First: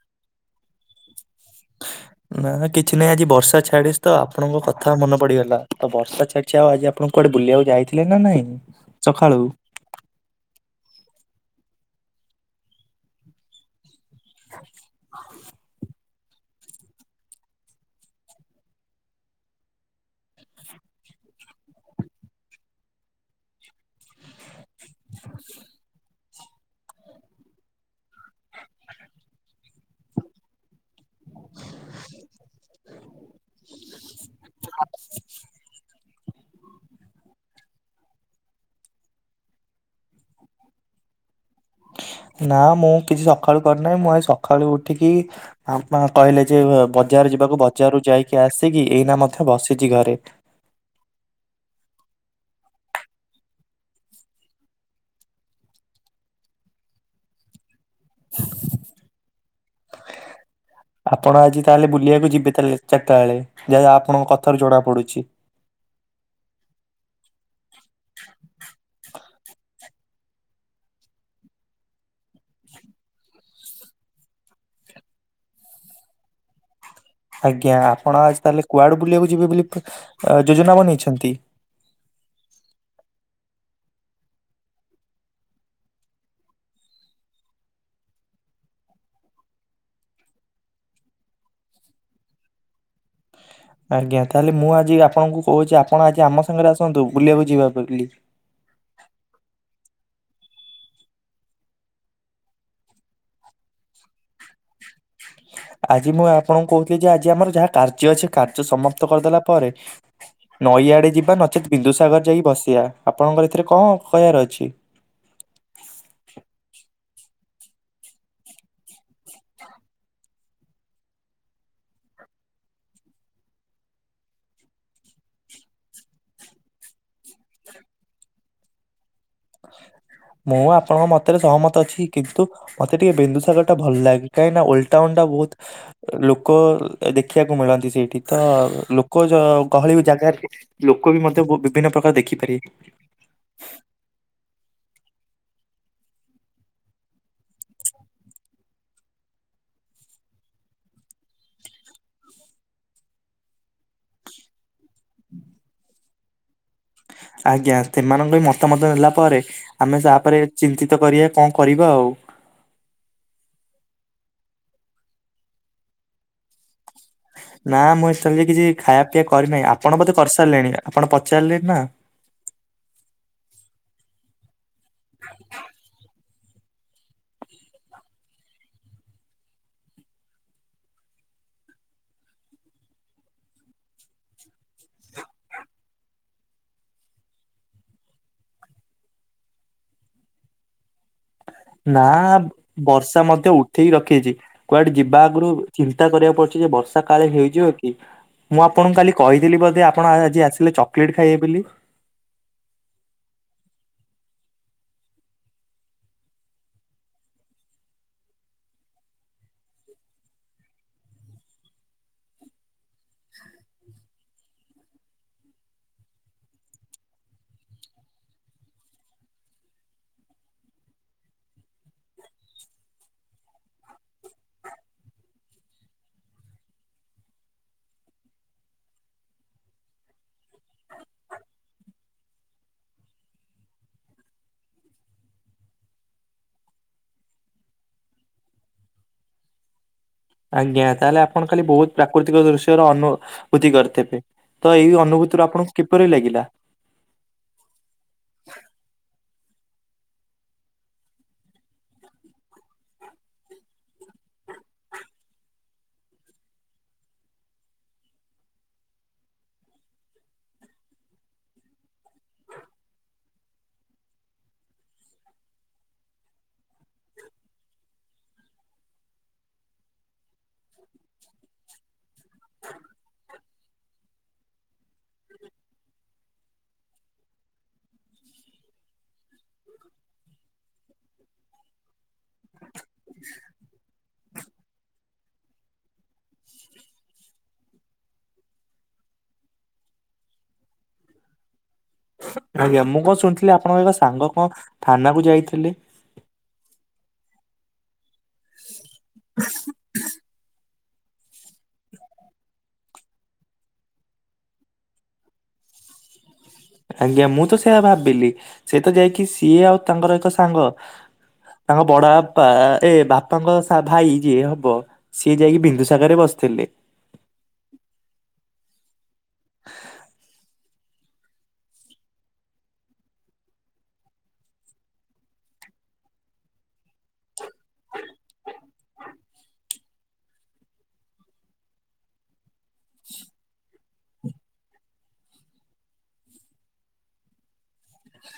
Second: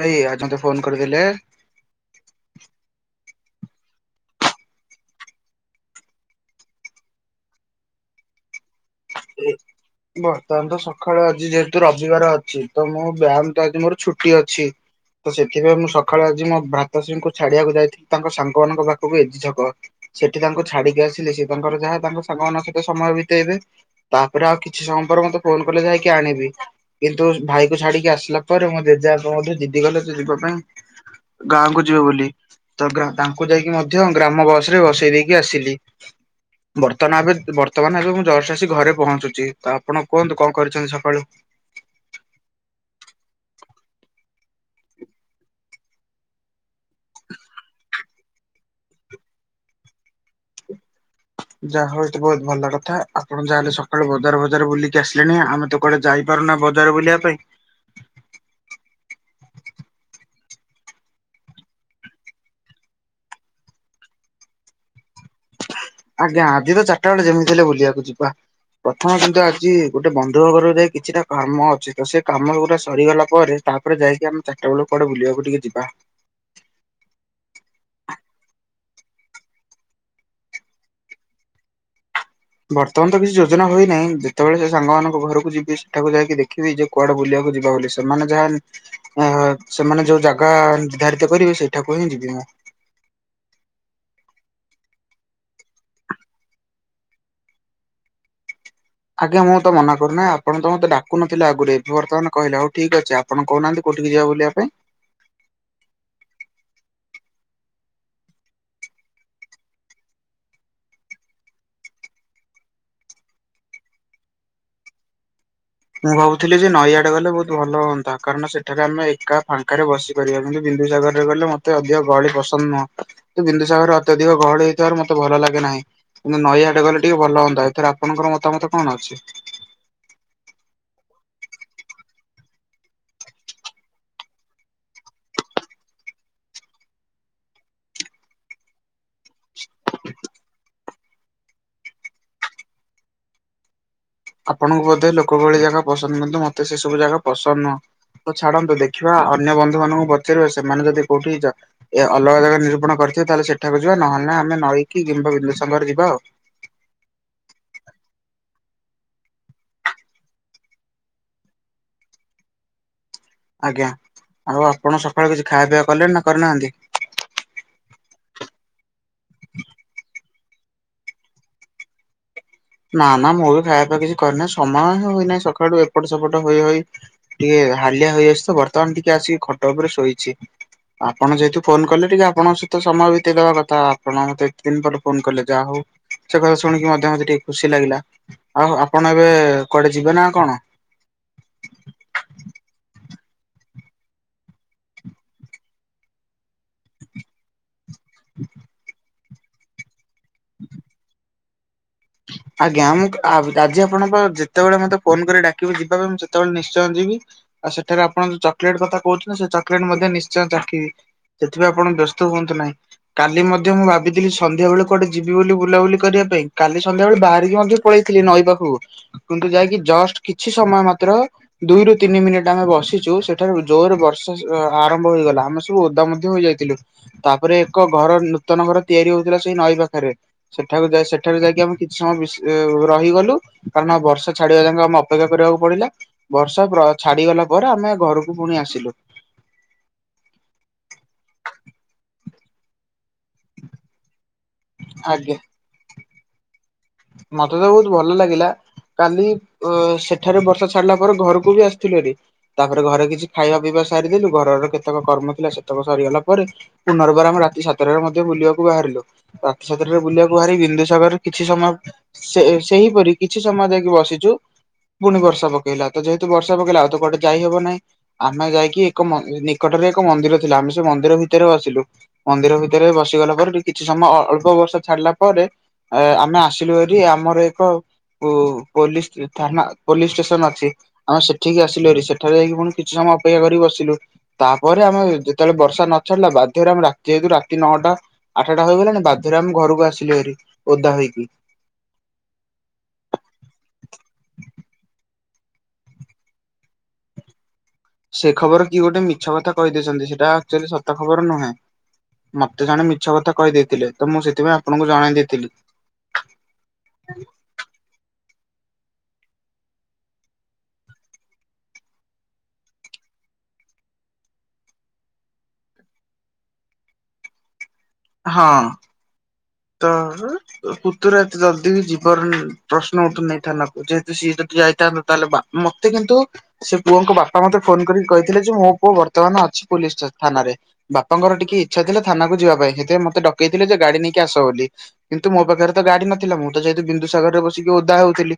ନାଇ ଆଜି ମତେ ଫୋନ କରିଦେଲେ? ନା କିଛି ନାହିଁ ଆଜି ବର୍ଷା ଛାଡିଶ ତ ଆପଣଙ୍କ କଥା ମନେ ପଡ଼ିଗଲା। ତ ବର୍ଷା ଛାଡ଼ି ଚ୍ଛା ଅ ଆଜି ଆପଣଙ୍କୁ କୁଆଡ଼େ ବୁଲିବାକୁ ଯାଇଥିଲେ ନା ନାଇଁ? ସକାଳୁ। ହୁ ବର୍ତ୍ତମାନ ତ ସକାଳୁ ଆଜି ଯେହେତୁ ରବିବାର ଅଛି ତ ମୋ ବ୍ୟାୟାମ ତ ଆଜି ମୋର ଛୁଟି ଅଛି। ତ ସେଥିପାଇଁ ମୁଁ ସଖାଳେ ଆଜି ମୋ ଭ୍ରାତାସ୍ରୀ ଙ୍କୁ ଛାଡିବାକୁ ଯାଇଥିଲି ତାଙ୍କ ସାଙ୍ଗମାନଙ୍କ ପାଖୁକୁ ଏଜି ଛକ। ସେଠି ତାଙ୍କୁ ଛାଡ଼ିକି ଆସିଲେ ସିଏ ତାଙ୍କର ଯାହା ତାଙ୍କ ସାଙ୍ଗମାନଙ୍କ ସହିତ ସମୟ ବିତେଇବେ। ତାପରେ ଆଉ କିଛି ସମୟ ପରେ ମତେ ଫୋନ କଲେ ଯାଇକି ଆଣିବି। କିନ୍ତୁ ଭାଇ କୁ ଛାଡ଼ିକି ଆସିଲା ପରେ ମୋ ଜେଜେବାପା ମୋଠୁ ଜିଦି କଲେ ସେ ଯିବା ପାଇଁ। ଗାଁକୁ ଯିବେ ବୁଲି। ତ ଗ୍ରା ତାଙ୍କୁ ଯାଇକି ମଧ୍ୟ ଗ୍ରାମ ବସ୍ ରେ ବସେଇ ଦେଇକି ଆସିଲି। ବର୍ତ୍ତନା ଆବେ ବର୍ତ୍ତମାନ ଏବେ ମୁଁ ଜଷ୍ଟ ଆସି ଘରେ ପହଞ୍ଚୁଚି। ତ ଆପଣ କୁହନ୍ତୁ କଣ କରିଚନ୍ତି ସକାଳୁ? ନା ମୁଁ କିଛି ସଖାଳୁ କରିନାଇଁ ମୁଁ ଆଜି ସଖାଳୁ ଉଠିକି ଆ ମା କହିଲେ ଯେ ବଜାର ଯିବାକୁ ବଜାରରୁ ଯାଇକି ଆସିକି ଏଇନା ମଧ୍ୟ ବସିଚି ଘରେ। ଯାହା ହଉ ଏ ତ ବହୁତ ଭଲ କଥା ଆପଣ ଯାହାହେଲେ ସକାଳୁ ବଜାର ଫଜାର ବୁଲିକି ଆସିଲେଣି ଆମେ ତ କୁଆଡ଼େ ଯାଇପାରୁନା ବଜାର ବୁଲିବା ପାଇଁ। ଆପଣ ଆଜି ତାହାଲେ ବୁଲିବାକୁ ଯିବେ ତାଲେ ଚାରଟା ବେଳେ ଯାହା ଆପଣଙ୍କ କଥାରୁ ଜଣା ପଡୁଛି। ଆଜ୍ଞା ଆଜି ତ ଚାରିଟା ବେଳେ ଯେମିତି ହେଲେ ବୁଲିବାକୁ ଯିବା ପ୍ରଥମେ କିନ୍ତୁ ଆଜି ଗୁଟେ ବନ୍ଧୁ କ ଘରୁକୁ ଯାଇ କିଛିଟା କାମ ଅଛି ତ ସେ କାମ ଗୁରା ସରିଗଲା ପରେ ତାପରେ ଯାଇକି ଆମେ ଚାରଟା ବଳୁକୁ କୁଆଡ଼େ ବୁଲବାକୁ ଟିକେ ଯିବା। ଆଜ୍ଞା ଆପଣ ଆଜି ତାହେଲେ କୁଆଡୁ ବୁଲିବାକୁ ଯିବେ ବୁଲି କ ଆ ଯୋଜନା ବନେଇଛନ୍ତି? ବର୍ତ୍ତମାନ ତ କିଛି ଯୋଜନା ହୋଇନାଇଁ ଯେତବଳେ ସେ ସାଙ୍ଗମାନଙ୍କ ଘରକୁ ଯିବି ସେଠାକୁ ଯାଇକି ଦେଖିବି ଯେ କୁଆଡ଼େ ବୁଲିବାକୁ ଯିବା ବୋଲି ସେମାନେ ଯାହା ଅ ହ ସେମାନେ ଯୋଉ ଜାଗା ନିର୍ଦ୍ଧାରିତ କରିବେ ସେଇଠାକୁ ହିଁ ଯିବି ମୁଁ। ଆଜ୍ଞା ତାହାଲେ ମୁଁ ଆଜି ଆପଣଙ୍କୁ କହୁଚି ଆପଣ ଆଜି ଆମ ସାଙ୍ଗରେ ଆସନ୍ତୁ ବୁଲିବାକୁ ଯିବା ବୋଲି। ଆଜ୍ଞା ମୁଁ ତ ମନା କରୁନି ଆପଣ ତ ମୋତେ ଡାକୁନଥିଲେ ଆଗୁରୁ ଏବେ ବର୍ତ୍ତମାନ କହିଲେ ହଉ ଠିକ ଅଛି ଆ ଆପଣ କହୁ ନାହାନ୍ତି କୋଉଠିକି ଯିବା ବୁଲିବା ପାଇଁ? ଆଜି ମୁଁ ଆପଣଙ୍କୁ କହୁଥିଲି ଯେ ଆଜି ଆମର ଯାହା କାର୍ଯ୍ୟ ଅଛି କାର୍ଯ୍ୟ ସମାପ୍ତ କରିଦେଲା ପରେ ନଈଆଡ଼େ ଯିବା ନଚେତ୍ ବିନ୍ଦୁସାଗର ଯାଇକି ବସିବା ଆପଣଙ୍କର ଏଥିରେ କଣ କହିବାର ଅଛି? ମୁଁ ଭାବୁଥିଲି ଯେ ନଈଆଡ଼େ ଗଲେ ବହୁତ ଭଲ ହଅନ୍ତା କାରଣ ସେଠାରେ ଆମେ ଏକା ଫାଙ୍କାରେ ବସିିକ କରିବା କିନ୍ତୁ ବିନ୍ଦୁସାଗରରେ ଗଲେ ମତେ ଅଧିକ ଗହଳି ପସନ୍ଦ ନୁହଁ। ତ ବିନ୍ଦୁସାଗର ଅତ୍ୟଧିକ ଗହଳି ହେଇଥିବାରୁ ମତେ ଭଲ ଲାଗେ ନାହିଁ। କିନ୍ତୁ ନଈଆଡ଼େ ଗଲେ ଟିକେ ଭଲ ହଅନ୍ତା ଏଥେରେ ଆପଣଙ୍କର ମତାମତ କଣ ଅଛି? ମୁଁ ଆପଣଙ୍କ ମତରେ ସହମତ ଅଛି କିନ୍ତୁ ମତେ ଟିକେ ବିନ୍ଦୁସାଗର ଟା ଭଲ ଲାଗେ କାହିଁକି ନା ଓଲ୍ଡ ଟାଉନ୍ ଟା ବହୁତ ଲୋକ ଦେଖିବାକୁ ମିଳନ୍ତି ସେଇଠି ତ ଲୋକ ଯ ଗହଳି ଜାଗାରେ ଲୋକ ବି ମଧ୍ୟ ବୋ ବିଭିନ୍ନ ପ୍ରକାର ଦେଖିପାରିବେ। ଆପଣଙ୍କୁ ବୋଧେ ଲୋକ ଗହଳି ଜାଗା ପସନ୍ଦ କିନ୍ତୁ ମୋତେ ସେସବୁ ଜାଗା ପସନ୍ଦ ନୁହଁ। ତ ଛାଡ଼ନ୍ତୁ ଦେଖିବା ଅନ୍ୟ ବନ୍ଧୁ ମାନଙ୍କୁ ପଚାରିବା ସେମାନେ ଯଦି କୋଉଠି ଜା ଏ ଅଲଗା ଜାଗା ନିରୂପଣ କରିଥିବେ ତାହାଲେ ସେଠାକୁ ଯିବା ନହେଲେ ନାଇଁ ଆମେ ନଈକି କିମ୍ବା ବିନ୍ଦୁସାଗର ଯିବା ଆଉ। ଆଜ୍ଞା ଥେମାନଙ୍କ ବି ମତାମତ ନେଲା ପରେ ଆମେ ତାପରେ ଚିନ୍ତିତ କରିବା କଣ କରିବା ଆଉ। ଆଜ୍ଞା ଆଉ ଆପଣ ସକାଳୁ କିଛି ଖାଇବା ପିଅ କଲେଣି ନା କରିନାହାନ୍ତି? ନା ମୁଁ ସେମିତି କିଛି ଖାଇବା ପିଇବା କରିନାହିଁ ଆପଣ ବୋଧେ କରିସାରିଲେଣି ଆପଣ ପଚାରିଲେନା? ନା ନା ମୁଁ ବି ଖାଇବା କିଛି କରିନାହିଁ ସମୟ ହି ହୋଇନାହିଁ ସକାଳୁ ଏପଟ ସେପଟ ଏ ହୋଇ ହୋଇ ଟିକେ ହାଲିଆ ହୋଇ ଆସିଚିତ ବର୍ତ୍ତମାନ ଟିକେ ଆସିକି ଖଟ ଉପରେ ଶୋଇଛି। ଆପଣ ଯେହେତୁ ଫୋନ କଲେ ଟିକେ ଆପଣଙ୍କ ସହିତ ସମୟ ବିତେଇଦବା କଥା ଆପଣ ମତେ ଏତେ ଦିନ ପରେ ଫୋନ କଲେ ଯାହା ହଉ। ସେ କଥା ଶୁଣିକି ମଧ୍ୟ ମତେ ଟିକେ ଖୁସି ଲାଗିଲା ଆଉ ଆପଣ ଏବେ କୁଆଡେ ଯିବେ ନା କଣ? ନା ବର୍ଷା ମଧ୍ୟ ଉଠେଇକି ରଖେଇଛି। କୁଆଡେ ଯିବା ଆଗରୁ ଚିନ୍ତା କରିବାକୁ ପଡୁଛି ଯେ ବର୍ଷା କାଳେ ହେଇଯିବ କି? ମୁଁ ଆପଣଙ୍କୁ କାଲି କହିଥିଲି ବୋଧେ ଆପଣ ଆଜି ଆସିଲେ ଚକୋଲେଟ ଖାଇବେ ବୋଲି। ଆଜ୍ଞା ମୁଁ ଆଜି ଆପଣଙ୍କ ଯେତେବେଳେ ମତେ ଫୋନ କରି ଡାକିବେ ଯିବା ପାଇଁ ମୁଁ ସେତେବେଳେ ନିଶ୍ଚୟ ଯିବି। ଆଉ ସେଠାରେ ଆପଣ ଯଉ ଚକଲେଟ୍ କଥା କହୁଛନ୍ତି ସେ ଚକୋଲେଟ୍ ମଧ୍ୟ ନିଶ୍ଚୟ ଚାଖି ସେଥିପାଇଁ ଆପଣ ବ୍ୟସ୍ତ ହୁଅନ୍ତୁ ନାହିଁ। କାଲି ମଧ୍ୟ ମୁଁ ଭାବିଥିଲି ସନ୍ଧ୍ୟା ବେଳେ କୁଆଡ଼େ ଯିବି ବୋଲି ବୁଲାବୁଲି କରିବା ପାଇଁ କାଲି ସନ୍ଧ୍ୟାବେଳେ ବାହାରିକି ମଧ୍ୟ ପଳେଇଥିଲି ନଈ ପାଖକୁ କିନ୍ତୁ ଯାଇକି ଜଷ୍ଟ କିଛି ସମୟ ମାତ୍ର ଦୁଇରୁ ତିନି ମିନିଟ୍ ଆମେ ବସିଛୁ ସେଠାରୁ ଜୋର ବର୍ଷା ଆରମ୍ଭ ହେଇଗଲା ଆମ ତୁ ଓଦା ମଧ୍ୟ ହେଯାଇଥିଲୁ। ତାପରେ ଏକ ଘର ନୂତନ ଘର ତିଆରି ହଉଥିଲା ସେଇ ନଈ ପାଖରେ ସେଠାକୁ ଯାଇ ସେଠାକୁ ଯାଇକି ଆମେ କିଛି ସମୟ ବି ରହିଗଲୁ କାରଣ ବର୍ଷା ଛାଡିବା ଯାକ ଆମେ ଅପେକ୍ଷା କରିବାକୁ ପଡିଲା। ବର୍ଷା ପ୍ର ଛାଡିଗଲା ପରେ ଆମେ ଘରକୁ ପୁଣି ଆସିଲୁ। ଆଜ୍ଞା ତାହେଲେ ଆପଣ କାଲି ବହୁତ ପ୍ରାକୃତିକ ଦୃଶ୍ୟର ଅନୁଭୂତି କରିଥିବେ। ତ ଏଇ ଆଜ୍ଞା ଅନୁଭୂତିୁ ଆପଣଙ୍କୁ କିପରି ଲାଗିଲା? ମତେ ତ ବହୁତ ଭଲ ଲାଗିଲା। କାଲି ଅ ସେଠାରେ ବର୍ଷା ଛାଡ଼ିଲା ପରେ ଘରକୁ ବି ଆସିଥିଲି ହେରି। ତାପରେ ଘରେ କିଛି ଖାଇବା ପିଇବା ସାରିଦଲୁ ଘରର କେତେକ କର୍ମ ଥିଲା ସେତେକ ସରିଗଲା ପରେ। ପୁନର୍ବାର ଆମେ ରାତି ସାତଟାରେ ମଧ୍ୟ ବୁଲିବାକୁ ବାହାରିଲୁ। ରାତି ସାତଟାରେ ବୁଲିବାକୁ ବାହାରି ବିନ୍ଦୁସାଗରରେ କିଛି ସମୟ ସେ ସେହିପରି କିଛି ସମୟ ଯାଇକି ବସିଛୁ। ପୁଣି ବର୍ଷା ପକେଇଲା ତ ଯେହେତୁ ବର୍ଷା ପକେଇଲା ଆଉ ତୋ କୁଆଡେ ଯାଇହବ ନାହିଁ। ଆମେ ଯାଇକି ଏକ ମ ନିକଟରେ ଏକ ମନ୍ଦିର ଥିଲା ଆମେ ସେ ମନ୍ଦିର ଭିତରେ ଵସିଲୁ। ମନ୍ଦିର ଭିତରେ ବସିଗଲା ପରେ କିଛି ସମୟ ଅଳ୍ପ ବର୍ଷା ଛାଡିଲା ପରେ ଅ ଆମେ ଆସିଲୁ ହେରି ଆମର ଏକ ପୋ ପୋଲିସ ଥାନା ପୋଲିସ ଷ୍ଟେସନ ଅଛି। ଆମେ ସେଠିକି ଆସିଲୁ ହେରି ସେଠାରେ ଯାଇକି ପୁଣି କିଛି ସମୟ ଅପେକ୍ଷା କରି ବସିଲୁ। ତାପରେ ଆମେ ଯେତେବେଳେ ବର୍ଷା ନଛଡିଲା ବାଧ୍ୟରେ ଆମେ ରାତି ଯେହତୁ ରାତି ନଅଟା। ଆଠଟା ହୋଇଗଲାଣି ବାଧ୍ୟରେ ଆମ ଘରକୁ ଆସିଲୁ ହେରି ଓଦା ହେଇକି। ଆଜ୍ଞା ମୁଁ କଣ ଶୁଣିଥିଲି ଆପଣଙ୍କ ଏକ ସାଙ୍ଗ କଣ ଥାନା କୁ ଯାଇଥିଲେ। ସେ ଖବର କିଏ ଗୋଟେ ମିଛ କଥା କହିଦେଇଛନ୍ତି ସେଟା ଆକ୍ଚୁଲି ସ ସତ ଖବର ନୁହେଁ ମତେ ଜଣେ ମିଛ କଥା କହିଦେଇଥିଲେ ତ ମୁଁ ସେଥିପାଇଁ ଆପଣଙ୍କୁ ଜଣେଇ ଦେଇଥିଲି। ଆଜ୍ଞା ମୁଁ ତ ସେଇଆ ଭାବିଲି ସେ ତ ଯାଇକି ସିଏ ଆଉ ତାଙ୍କର ଏକ ସାଙ୍ଗ ତାଙ୍କ ବଡ ବାପା ଏ ବାପାଙ୍କ ଭାଇ ଯିଏ ହବ। ସିଏ ଯାଇକି ବିନ୍ଦୁସାଗରରେ ବସିଥିଲେ। ହଁ। ତ ପୁତୁରା ଏତେ ଜଲଦି ବି ଯିବାର ପ୍ରଶ୍ନ ଉଠୁନାହିଁ ଥାନାକୁ ଯେହେତୁ ସିଏ ଯଦି ଯାଇଥାନ୍ତତା ତାହେଲେ ମତେ କିନ୍ତୁ ସେ ପୁଅଙ୍କ ବାପା ମତେ ଫୋନ କରି କହିଥିଲେ ଯେ ମୋ ପୁଅ ବର୍ତ୍ତମାନ ଅଛି ପୋଲିସି ଥାନାରେ। ବାପାଙ୍କର ଟିକେ ଇଚ୍ଛା ଥିଲା ଥାନାକୁ ଯିବାପାଇଁ ସେଥିପାଇଁ ମତେ ଡକେଇଥିଲେଯେ ଗାଡି ନେଇ କି ଆସ ବୋଲି କିନ୍ତୁ ମୋ ପାଖରେତ ଗାଡି ନଥିଲା ମୁଁ ତ ଯେହେତୁ ବିନ୍ଦୁସାଗରରେ ବସିକି ଓଦା ହଉଥିଲି।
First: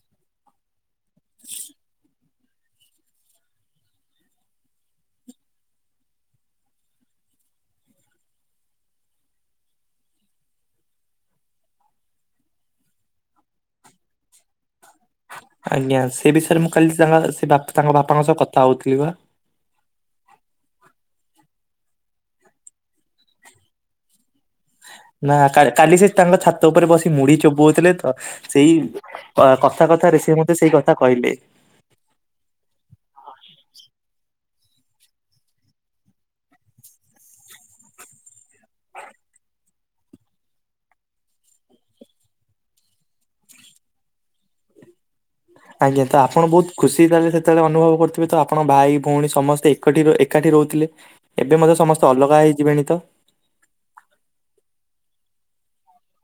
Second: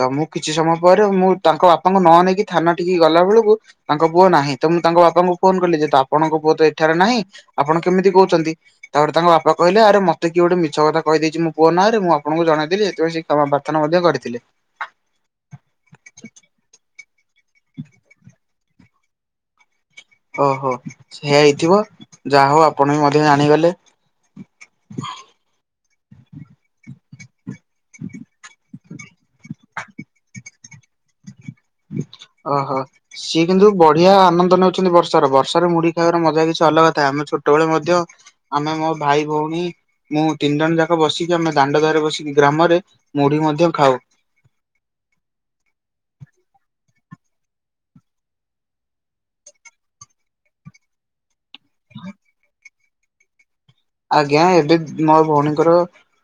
ତ ମୁଁ କିଛି ସମୟ ପରେ ମୁଁ ତାଙ୍କ ବାପାଙ୍କୁ ନନେଇକି ଥାନା ଟିକି ଗଲା ବେଳକୁ ତାଙ୍କ ପୁଅ ନାହିଁ ତ ମୁଁ ତାଙ୍କ ବାପାଙ୍କୁ ଫୋନ କଲିଯେ ଆପଣଙ୍କ ପୁଅତ ଏଠାରେ ନାହିଁ। ଆପଣ କେମିତି କହୁଛନ୍ତି ତାପରେ ତାଙ୍କ ବାପା କହିଲେ ଆରେ ମତ ମତେ କିଏ ଗୋଟେ ମିଛ କଥା କହିଦେଇଛିଁ ମୋ ପୁଅ ନାଁରେ ମୁଁ ଆପଣଙ୍କୁ ଜଣାଇଦେଲି ସେଥିପାଇଁ ସେ କ୍ଷମା ପ୍ରାର୍ଥନା ମଧ୍ୟ କରିଥିଲେ। ଆଜ୍ଞା ସେ ବିଷୟରେ ମୁଁ କାଲି ତାଙ୍କ ସେ ବାପା ତାଙ୍କ ବାପାଙ୍କ ସହ କଥା ହଉଥିଲିବା। ଓହୋ ସେଇୟା ହେଇଥିବ ଯାହାହଉ ଆପଣବି ମଧ୍ୟ ଜାଣିଗଲେ। ନା କାଲି କାଲି ସେ ତାଙ୍କ ଛାତ ଉପରେ ବସି ମୁଢି ଚୋବୋଉଥିଲେତ। ସେଇ କଥା କଥାରେ ସିଏମତେ ସେଇ କଥା କହିଲେ। ଅ ହ ସିଏ କିନ୍ତୁ ବଢିଆ ଆନନ୍ଦ ନଉଛନ୍ତି ବର୍ଷାର ବର୍ଷାରେ ମୁଢି ଖାଇବାର ମଜା କିଛି ଅଲଗା ଥାଏ ଆମେ ଛୋଟବେଳେ ମଧ୍ୟ ଆମେ ମୋ ଭାଇ ଭଉଣୀ ମୁଁ ତିନି ଜଣ ଯାକ ବସିକି ଆମେ ଦାଣ୍ଡ ଦୁଆରେ ବସିକି ଗ୍ରାମରେ ମୁଢି ମଧ୍ୟ ଖାଉ। ଆଜ୍ଞା ତ ଆପଣ ବହୁତ ଖୁସି ହେଇଥାନ୍ତେ ସେତେବେଳେ ଅନୁଭବ କରୁଥିବେତ ଆପଣ ବାହାହେଇ ପୁଣି ସମସ୍ତେ ଏକାଠି ଏକାଠି ରହୁଥିଲେ ଏବେ ମଧ୍ୟ ସମସ୍ତେ ଅଲଗା ହେଇଯିବେଣିତ ଆଜ୍ଞା ଏବେ ମୋ ଭଉଣୀଙ୍କର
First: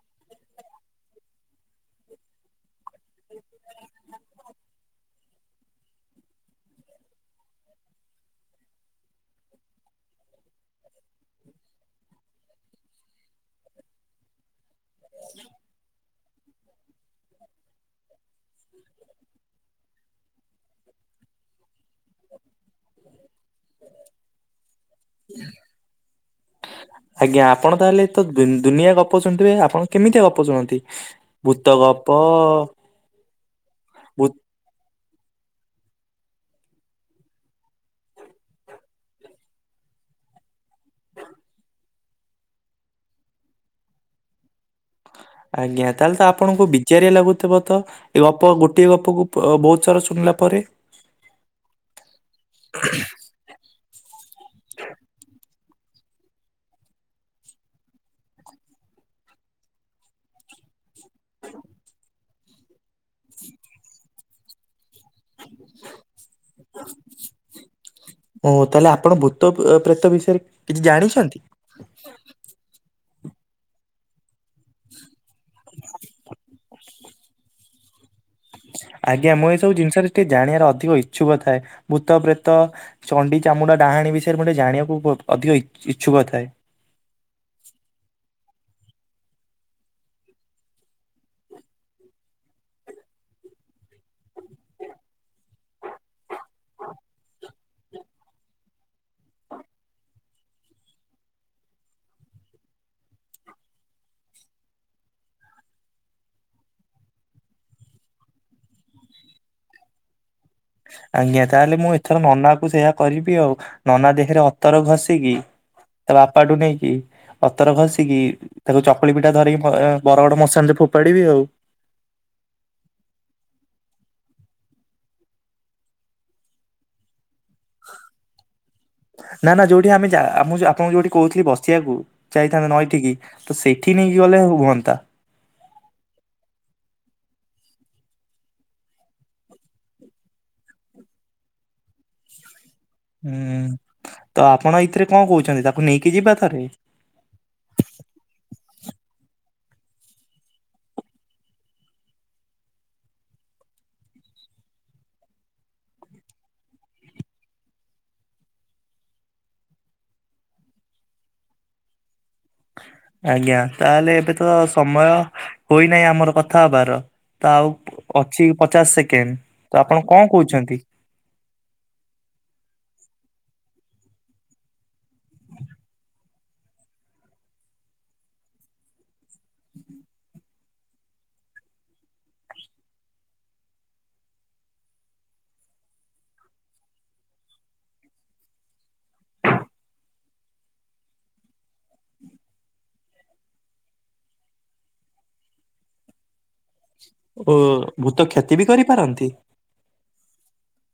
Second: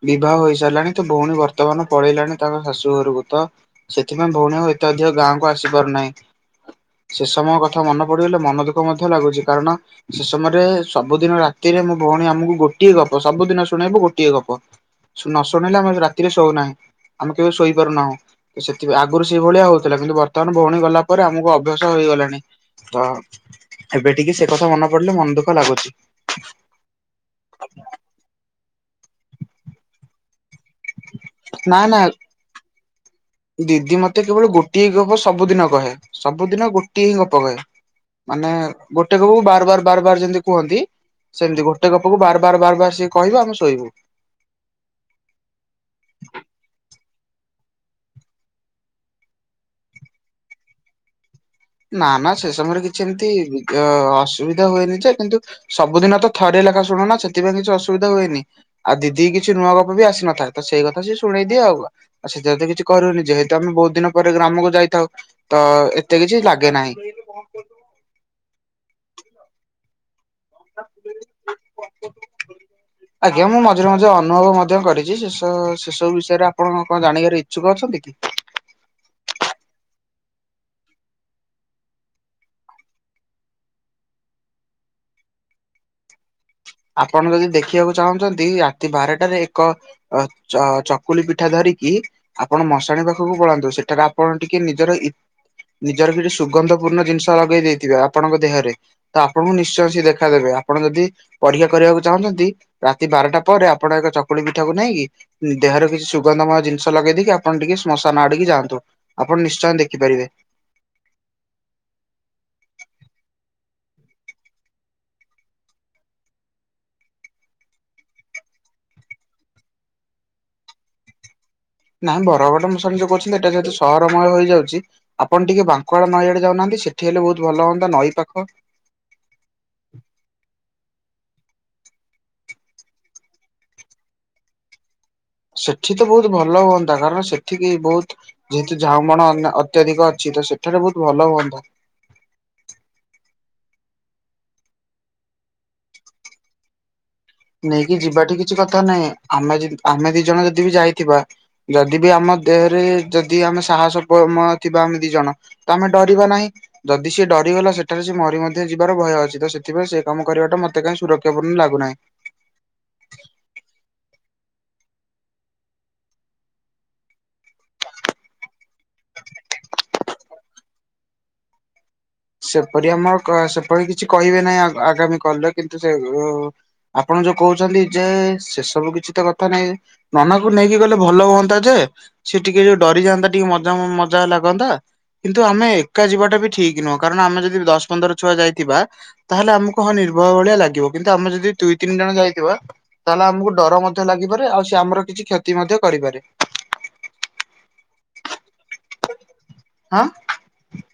ବିବାହ ହୋଇ ସାରିଲାଣି ତଭଉଣୀ ବର୍ତ୍ତମାନ ପଳେଇଲାଣି ତାଙ୍କ ଶାଶୁ ଘରକୁତ ସେଥିପାଇଁ ଭଉଣୀ ଆଉ ଏତେ ଅଧିକ ଗାଁକୁ ଆସିପାରୁନାହିଁ। ସେ ସମୟ କଥା ମନେ ପଡିଗଲେ ମନ ଦୁଃଖ ମଧ୍ୟ ଲାଗୁଛି କାରଣ ସେ ସମୟରେ ସବୁଦିନ ରାତିରେ ମୋ ଭଉଣୀ ଆମକୁ ଗୋଟିଏ ଗପ ସବୁଦିନ ଶୁଣେଇବୁ ଗୋଟିଏ ଗପ ନଶୁଣେଇଲେ ଆମେ ରାତିରେ ଶୋଉନା ଆମେ କେବେ ଶୋଇପାରୁନାହୁଁ। ସେଥିପାଇଁ ଆଗରୁ ସେଇଭଳିଆ ହଉଥିଲା କିନ୍ତୁ ବର୍ତ୍ତମାନ ଭଉଣୀ ଗଲା ପରେ ଆମକୁ ଅଭ୍ୟାସ ହେଇଗଲାଣି। ତ ଏବେ ଟିକିଏ ସେକଥା ମନେ ପଡିଲେ ମନ ଦୁଃଖ ଲାଗୁଛି। ଆଜ୍ଞା ଆପଣ ତାହେଲେତ ଦୁନି ଦୁନିଆ ଗପ ଶୁଣୁଥିବେ ଆପଣ କେମିତିଆ ଗପ ଶୁଣନ୍ତି? ଭୂତ ନା ନା ଗପ ଦିଦି ମତେ ଭୂ- କେବଳ ଗୋଟିଏହିଁ ଗପ ସବୁଦିନ କହେ ସବୁଦିନ ଗୋଟିଏହିଁ ଗପ କହେ। ମାନେ ଗୋଟେ ଗପକୁ ବାର ବାର ବାର ବାର ଯେମିତି କୁହନ୍ତି ସେମିତି ଗୋଟେ ଗପକୁ ବାର ବାର ବାର ବାର ସିଏ କହିବ ଆମେ ଶୋଇବୁ। ଆଜ୍ଞା ତାହେଲେତ ଆପଣଙ୍କୁ ବି ଚେରିଆ ଲାଗୁଥିବତ ଏଗପ ଗୋଟିଏ ଗପକୁ ବହୁତ ଥର ଶୁଣିଲା ପରେ ନା ନା ସେ ସମୟରେ କିଛି ଏମିତି ଅ ଅସୁବିଧା ହୁଏନିଯେ କିନ୍ତୁ ସବୁଦିନତ ଥରିଏ ଲେଖା ଶୁଣୁନା ସେଥିପାଇଁ କିଛି ଅସୁବିଧା ହୁଏନି। ଆଉ ଦିଦି କିଛି ନୂଆ ଗପବି ଆସିନଥାଏ ତ ସେଇ କଥା ସିଏ ଶୁଣେଇଦିଏ ଆଉବା ଆଉ ସେ ଜଦି କିଛି କରୁନି ଯେହେତୁ ଆମେ ବହୁତ ଦିନ ପରେ ଗ୍ରାମକୁ ଯାଇଥାଉ ତ ଏତେ କିଛିହେଲା। ତେ ନାହିଁ। ଓ ତାହେଲେ ଆପଣ ଭୁତ ଏ ପ୍ରେତ ବିଷୟରେ କିଛି ଜାଣୁଛନ୍ତି। [inaudible] ଆଜ୍ଞା ମୁଁ ମଝିରେ ମଝିରେ ଅନୁଭବ ମଧ୍ୟ କରିଛି ସେ ସବୁ ସେ ସବୁ ବିଷୟରେ ଆପଣ କଣ ଜାଣିବାରେ ଇଛୁକ ଅଛନ୍ତି କି? ଆଜ୍ଞା ମୁଁ ଏସବୁ ଜିନିଷରେ ଟିକେ ଜାଣିବାର ଅଧିକ ଇଛୁକ ଥାଏ ଭୁତ ପ୍ରେତ ଚଣ୍ଡି ଚାମୁଡା ଡାହାଣୀ ବିଷୟରେ ମୋର ଟିକେ ଜାଣିବାକୁ ଅଧିକ ଇଛୁକ ଥାଏ। ଆପଣ ଯଦି ଦେଖିବାକୁ ଚାହୁଁଛନ୍ତି ରାତି ବାରଟାରେ ଏକ ଅ ଚ ଚକୁଳି ପିଠା ଧରିକି ଆପଣ ମଶାଣି ପାଖକୁ ପଳାନ୍ତୁ ସେଠାରେ ଆପଣ ଟିକେ ନିଜର ଇ ନିଜର ବିଟେକେ ସୁଗନ୍ଧ ପୂର୍ଣ୍ଣ ଜିନିଷ ଲଗେଇ ଦେଇଥିବେ, ଆପଣଙ୍କ ଦେହରେ ତ ଆପଣଙ୍କୁ ନିଶ୍ଚୟ ସିଏ ଦେଖାଦେବେ। ଆପଣ ଯଦି ପରୀକ୍ଷା କରିବାକୁ ଚାହୁଁଛନ୍ତି। ରାତି ବାରଟା ପରେ ଆପଣ ଏକ ଚକୁଳି ପିଠାକୁ ନେଇଁକି ପଦା ଦେହରେ କିଛି ସୁଗନ୍ଧମୟ ଜିନିଷ ଲଗେଇ ଦେଇକି, ଆପଣ ଟିକେ ସ୍ମଶାନ ଆଡିକି ଯାଆନ୍ତୁ। ଆପଣ ନିଶ୍ଚୟ ଦେଖିପାରିବେ। ଆଜ୍ଞା! ତାହେଲେ ମୁଁ ଏଥର ନନା କୁ ସେୟା କରିବି ଆଉ, ନନା ଦେହରେ ଅତର ଘଷିକି ତା ବାପାଠୁ ନେଇକି ଅତର ଘସିକି ତାକୁ ଚକୁଳି ପିଠା ଧରିକି ବର ଗଡ ମଶଣି ରେ ଫୋପାଡିବି ଆଉ ନାହିଁ ବଡ଼ ବଡ଼ ମିଶନ ଯୋଉ କରୁଛନ୍ତି, ଏଇଟା ଯେହେତୁ ସହରମୟ ହେଇଯାଉଛି। ଆପଣ ଟିକେ ବାଙ୍କ ନଈ ଆଡେ ଯାଉନାହାନ୍ତି। ସେଠି ହେଲେ ବହୁତ ଭଲ ହୁଅନ୍ତା, ନଈ ପାଖ ନା -ନା ଯୋଉଠି ଆମେ ଯା ଆପଣଙ୍କୁ ଯୋଉଠି କହୁଥିଲି ବସିବାକୁ। ଯାଇଥାନ୍ତା ନଇଠିକି, ତ ସେଇଠି ନେଇକି ଗଲେ ହୁଅନ୍ତା। ସେଠି ତ ବହୁତ ଭଲ ହୁଅନ୍ତା। କାରଣ ସେଠିକି ବହୁତ ଯେହେତୁ ଝାଉ ବଣ ଅତ୍ୟଧିକ ଅଛି। ତ ସେଠାରେ ବହୁତ ଭଲ ହୁଅନ୍ତା। ହୁଁ, ତ ଆପଣ ଏଇଥିରେ କଣ କହୁଛନ୍ତି। ତାକୁ ନେଇକି ଯିବା ଥରେ ନେଇକି ଯିବାଟ କିଛି କଥା ନାହିଁ, ଆମେ -ଆମେ ଦି ଜଣ ଯଦି ବି ଯାଇଥିବା। ଯଦି ବି ଆମ ଦେହରେ, ଯଦି ଆମେ ସାହସମ ଥିବା ଆମେ ଦି ଜଣ ତମେ ଆମେ ଡରିବା ନାହିଁ। ଯଦି ସିଏ ଡରିଗଲା ସେଠାରେ ସ ମରି ମଧ୍ୟ ଯିବାର ଭୟ ଅଛି। ତ ସେଥିପାଇଁ ସେ କାମ କରିବା ଟା ମୋତେ କାହିଁ ସୁରକ୍ଷାପୂର୍ଣ୍ଣ ବୋଲି ଲାଗୁନାହିଁ। ଆଜ୍ଞା! ତାହେଲେ ଏବେ ତ ସମୟ ହୋଇନାହିଁ ଆମର କଥା ହବାର। ତ ଆଉ ଅଛି ପଚାଶ ସେକେଣ୍ଡ, ତ ଆପଣ କଣ କହୁଛନ୍ତି? ସେପରି ଆମର ସେପରି କିଛି କହିବେ ନାହିଁ। ଆଗାମୀ କଲରେ କିନ୍ତୁ ସେ ଉଁ ଆପଣ ଯୋଉ କହୁଛନ୍ତି ଯେ, ସେ ସବୁ କିଛି ତ କଥା ନାହିଁ। ମାମାକୁ କୁ ନେଇକି ଗଲେ ଭଲ ହୁଅନ୍ତା ଯେ, ସେ ଟିକେ ଡରିଯାଆନ୍ତା ଟିକେ ମଜା -ମଜା ଲାଗନ୍ତା। କିନ୍ତୁ ଆମେ ଏକା ଯିବାଟା ବି ଠିକ ନୁହଁ, କାରଣ ଆମେ ଯଦି ଦଶ ପନ୍ଦର ଛୁଆ ଯାଇଥିବା। ତାହେଲେ ଆମକୁ ହଁ ନିର୍ଭର ଭଳିଆ ଲାଗିବ। କିନ୍ତୁ ଆମେ ଯଦି ଦୁଇ ତିନି ଜଣ ଯାଇଥିବା ତାହେଲେ ଆମକୁ ଡର ମଧ୍ୟ ଲାଗିପାରେ, ଆଉ ସେ ଆମର କିଛି କ୍ଷତି ମଧ୍ୟ କରିପାରେ। ଓ ଭୂତ କ୍ଷତି ବି କରିପାରନ୍ତି। ହଁ।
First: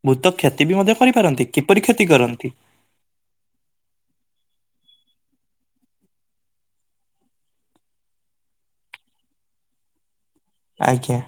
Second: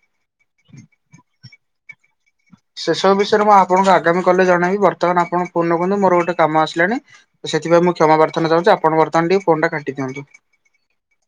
ଭୂତ କ୍ଷତି ବି ମଧ୍ୟ କରିପାରନ୍ତି। କିପରି କ୍ଷତି କରନ୍ତି। ସେସବୁ ବିଷୟରେ ମୁଁ ଆପଣଙ୍କୁ ଆଗାମୀ କଲରେ ଜଣେଇବି। ବର୍ତ୍ତମାନ ଆପଣ ଫୋନ ରଖନ୍ତୁ ମୋର ଗୋଟେ କାମ ଆସିଲାଣି। ସେଥିପାଇଁ କ୍ଷମାପ୍ରାର୍ଥନା ଚାହୁଁଛି। ଆପଣ ବର୍ତ୍ତମାନ ଟିକେ ଫୋନଟା କାଟି ଦିଅନ୍ତୁ। ଆଜ୍ଞା!